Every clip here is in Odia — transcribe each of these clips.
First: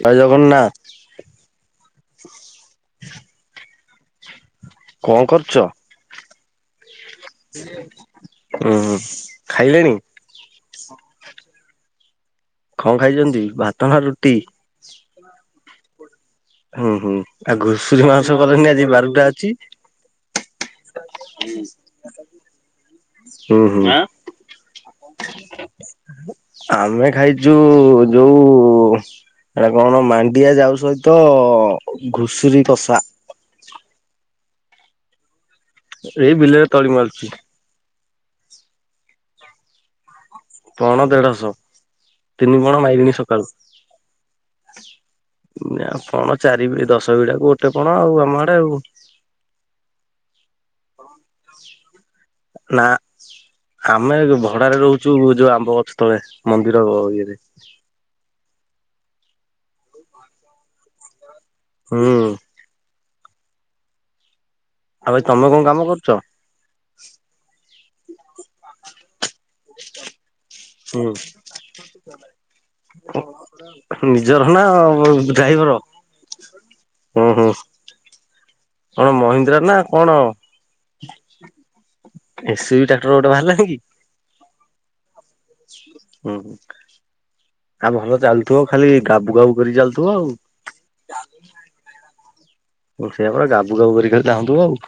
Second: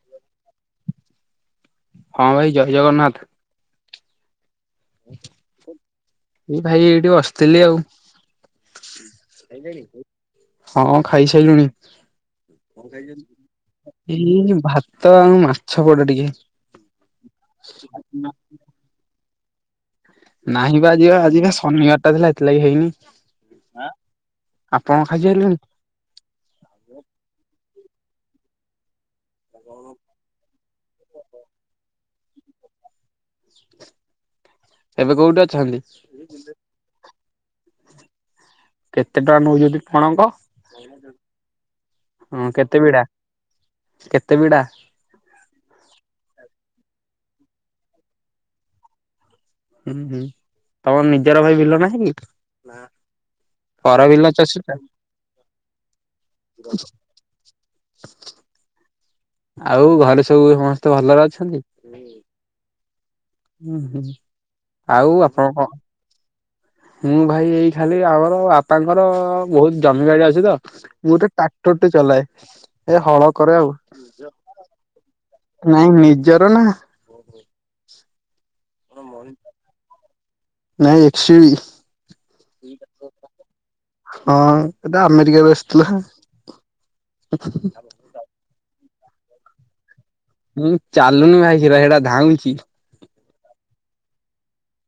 ଭାଇ ଜଗନ୍ନାଥ। ହଁ ଭାଇ ଜୟ ଜଗନ୍ନାଥ। କଣ କରୁଚ? ଏଇ ଭାଇ ଏଇଠି ବସିଥିଲି ଆଉ। ଉୁଁ ହୁଁ ଖାଇଲେଣି ହଁ ଖାଇସାରିଲୁଣି କଣ ଖାଇଛନ୍ତି ଭାତ ନା ରୁଟି? ଏଇ ଭା ତ ମାଛ ପୋଡ ଟିକେ। ହୁଁ ହୁଁ ଆଉ ଘୁଷୁରୀ ମାଂସ କଲେଣି ଆଜି ବାରଟା ଅଛି। ନହିଁ ବା ଆଜିିବା ଆଜିିବା ଶନିବାରଟା ଥିଲା ଏଥିଲାଗି ହେଇନି। ହୁଁ ହୁଁ। ଆପଣ ଖାଇସାରିଲେଣି ଆମେ ଖାଇଛୁ ଯୋଉ। ଏରା କଣ ମାଣ୍ଡିଆ ଯାଉ ସହିତ ଘୁଷୁରୀ କଷା। ହ ଏବେ କୋଉଠି ଅଛନ୍ତି? ଏଇ ବିଲରେ ତଳି ମାରୁୁଛି। କେତେ ଟଙ୍କା ନଉଛନ୍ତି ଫଣଙ୍କ। ଫଣ ଦେଢଶ ତିନି କେତେ ଫଣ ବିଡା ମାଇଲିିନି ସକାଳୁ। କେତେ ବିଡା ନା ପଣ ଚାରି ଦଶ ବିଡାକୁ ଗୋଟେ ପଣ ଆଉ ଆମ ଆଡେ ଆଉ। ହୁଁ ହୁଁ ତମର ନିଜର ଭାଇ ବିଲ ନାହିଁ କି? ନା। ପର ଆମେ ବିଲ ଚଷୁଛ ଭଡାରେ ରହୁଛୁ ଯୋଉ ଆମ୍ବ ଗଛ ତଳେ ମନ୍ଦିର ଇଏରେ। ଆଉ ଘରେ ସବୁ ସମସ୍ତେ ଭଲରେ ଅଛନ୍ତି? ହୁଁ। ହୁଁ ହୁଁ। ଆଉ ଭାଇ ତମେ କଣ କାମ କରୁଚ? ହୁଁ ଭାଇ ଏଇ ଖାଲି ଆମର ବାପାଙ୍କର ବହୁତ ଜମି ବାଡି ଅଛି ତ ହୁଁ। ମୁଁ ଗୋଟେ ଟ୍ରାକ୍ଟର ଟେ ଚଲାଏ। ଏ ହଳ କରେ ଆଉ ନିଜର ନା ଡ୍ରାଇଭର। ନାଇଁ ନିଜର ନା ହୁଁ ହୁଁ। କଣ ମହିନ୍ଦ୍ରା ନା କଣ? ନାହିଁ। [unintelligible] ଏସି ବି ଟ୍ରାକ୍ଟର ଗୋଟେ ବାହାରି ଲାଣିକି। ହଁ ଏଟା ଆମେରିକା ରୁ ଆସିଥିଲା। ଆ ଭଲ ଚାଲୁଥିବ ଖାଲି ଗାବୁ ଗାବୁ କରି ଚାଲୁଥିବ ଆଉ। ମୁଁ ଚାଲୁନି ଭାଇ ସେରା ହେଡା ଧାଉଁଛି। ହଁ ସେୟାପା ଗାବୁ ଗାବୁ କରି ଖାଲି ଧାଉଁ ଥୁବ ଆଉ।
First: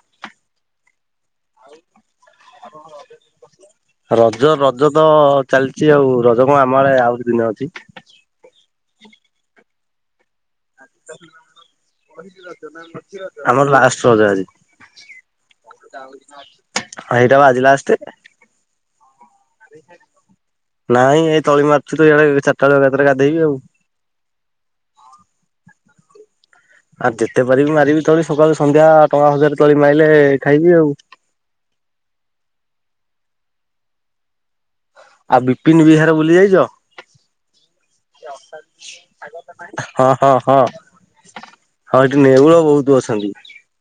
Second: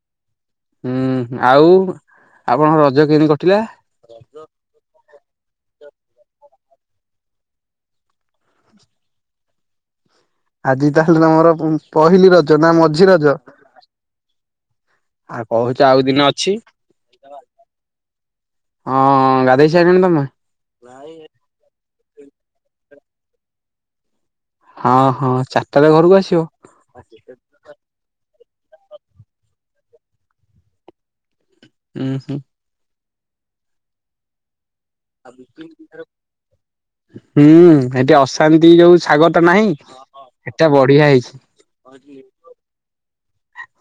ହୁଁ ଆଉ ଆପଣଙ୍କ ରଜ କେମିତି କଟିଲା? ରଜ ରଜ ତ ଚାଲିଛି ଆଉ ରଜ କଣ ଆମ ଆଳେ ଆଉ ଦି ଦିନେ ଅଛି। ଆଜି ତାହେଲେ ତମର ପହିଲି ରଜ ନା ମଝି ରଜ? ଆମର ଲାଷ୍ଟ ରଜ ଆଜି। ଆଉ କହୁଛ ଆଉ ଦିନ ଅଛି ହଁ ଏଇଟା ବା ଆଜି ଲାଷ୍ଟେ। ହଁ ଗାଧେଇ ସାଇଲଣି ତମେ? ନାଇଁ ଏଇ ତଳି ମାରୁଥିଲି ତ ଇଆଡେ ଚାରଟା ବେଳେ ଏକା ଥରେ ଗାଧେଇବି ଆଉ। ହଁ ହଁ ଚାରିଟାରେ ଘରକୁ ଆସିବ? ଆ ଯେତେ ପାରିବି ମାରିବି ତଳି ସକାଳୁ ସନ୍ଧ୍ୟା ଟଙ୍କା ହଜାରେ ତଳି ମାଇଲେ ଖାଇବି ଆଉ। ଉଁ ହୁଁ। ଆଉ ବିପିନ ବିହାର ବୁଲି ଯାଇଛ? ହୁଁ ଏଠି ଅଶାନ୍ତି ଯୋଉ ସାଗରଟା ନାହିଁ ହଁ ହଁ ଏଟା ହଁ। ବଢିଆ ହେଇଛି। ହଁ ଏଠି ନେଉଳ ବହୁତ ଅଛନ୍ତି।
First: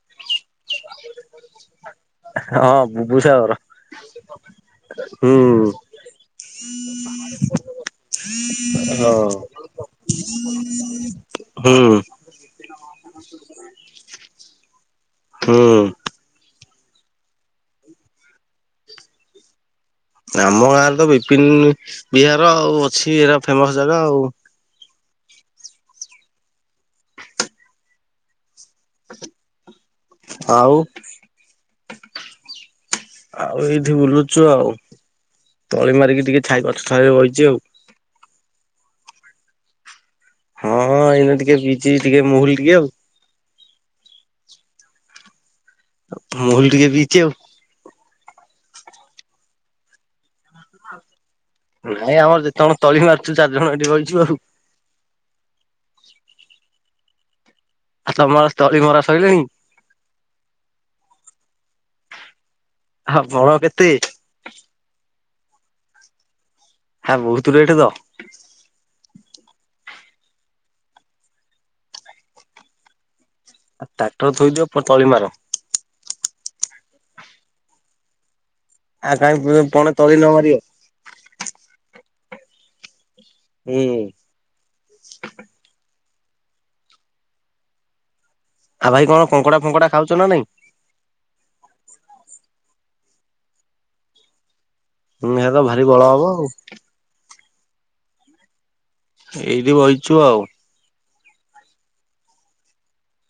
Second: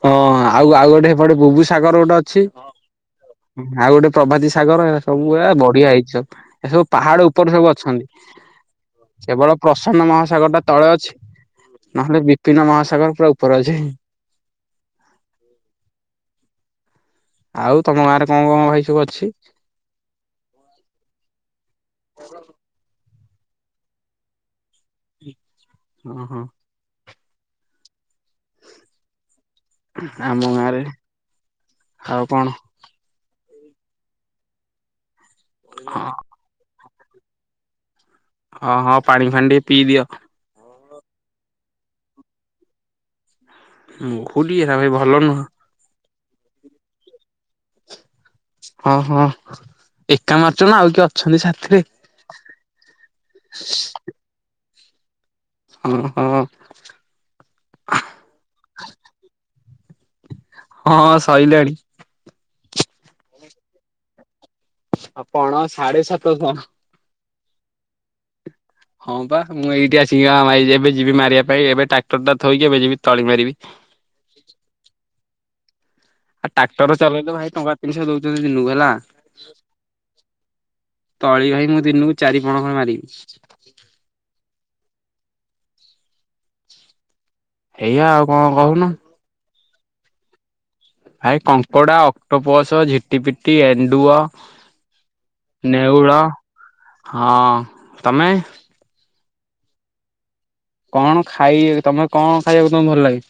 ହଁ ଆଉ ଆଉ ଗୋଟେ ଏପଟେ ବୁବୁ ସାଗର ଗୋଟେ ଅ ଛି ହଁ ବୁବୁ ସାହର। ହୁଁ ଆଉ ଗୋଟେ ପ୍ରଭତି ସାଗର ଏ ସବୁ ଏ ହୁଁ ବଢିଆ ହେଇଚି ସବୁ। ଏ ସବୁ ପାହାଡ ଉପରେ ସବୁ ଅଛନ୍ତି, କେବଳ ହୁଁ ପ୍ରସାନ୍ତ ମହାସାଗରଟା ତଳେ ଅଛି ନହେଲେ ବିପିନ ମହାସାଗର ପୁରା ଉପର ଅଛି। ହୁଁ। ଆଉ ତମ ଗାଁରେ କଣ କଣ ଭାଇ ସବୁ ଅଛି? ଆମ ଗାଁରେ ତ ବିପିନ ବିହାର ଆଉ ଅଛି ଏରା ଫେମସ ଜାଗା ଆଉ। ହଁ ହଁ। ଆମ ଆଉ ଗାଁରେ ଆଉ କଣ? ଆଉ ଏଇଠି ବୁଲୁଚୁ ଆଉ ତଳି ହଁ ମାରିକି ଟିକେ ଛାଇ ଗଛ ଛାଇରେ ବଇଚି ଆଉ। ହଁ ହଁ ପାଣି ଫାଣି ଟିକେ ପିଇ ଦିଅ। ହଁ ହଁ ଏଇନା ଟିକେ ପିଇଚି ଟିକେ ମୁହୁଲୀ ଟିକେ ଆଉ। ମହୁଲି ଏରା ବି ଭଲ ନୁହଁ। ଆଉ ମୁହୁଲି ଟିକେ ପିଇଚି ଆଉ। ହଁ ହଁ ଏକା ମାରୁଚ ନା ଆଉ କିଏ ଅଛନ୍ତି ସା ନାଇଁ ଆମର ଯେତେ ଜଣ ତଳି ମାରୁଛୁ ଚାରି ଜଣ ଏଇଠି ବଇଚୁ ଆଉ। ହଁ ହଁ। ଆଉ ତମର ତଳି ମରା ସଇଲାଣିି? ହଁ ସଇଲାଣି। ହଁ ବଳ କେତେ? ଆଉ ପଣ ସାଢେ ସାତଶହ। ଆ ବହୁତ ରେଟେ ତ! ହଁ ବା ମୁଁ ଏଇଠି ଆସିକି ଆମ ଏଇ ଏବେ ଯିବି ମାରିବା ପାଇଁ ଏବେ ଟ୍ରାକ୍ଟରଟା ଥୋଇକି ଏବେ ଯିବି ତଳି ମାରିବି। ଆ ଟ୍ରାଟର ଥୋଇ ଦିଅ ପ ତଳି ମାର। ଆଉ ଟ୍ରାକ୍ଟର ଚଲେଇଲେ ଭାଇ ଟଙ୍କା ତିନିଶହ ଦଉଛନ୍ତି ଦିନୁକୁ ହେଲା ଆଉ କାହିଁ ପଣେ ତଳି ନ ମାରିବ ତଳି ଭାଇ ମୁଁ ଦିନୁକୁ ଚାରିପଣ ଖଣ୍ଡେ ମାରିବି। ହୁଁ। ହେଇଆ ଆଉ ହଁ ହଉ। ଆଉ ଭାଇ କଣ କଙ୍କଡା ଫଙ୍କଡା ଖାଉଛ ନା ନାଇଁ? ଭାଇ କଙ୍କଡା, ଅକ୍ଟୋପସ, ଝିଟିପିଟି, ଏଣ୍ଡୁଅ ହୁଁ ସେ ତ ଭାରି ବଳ ନେଉଳ ହବ ଆଉ ହଁ ତମେ ଏଇଠି ବଇଛୁ ଆଉ କଣ ଖାଇ ତମେ କଣ ଖାଇବାକୁ ତମକୁ ଭଲ ଲାଗେ?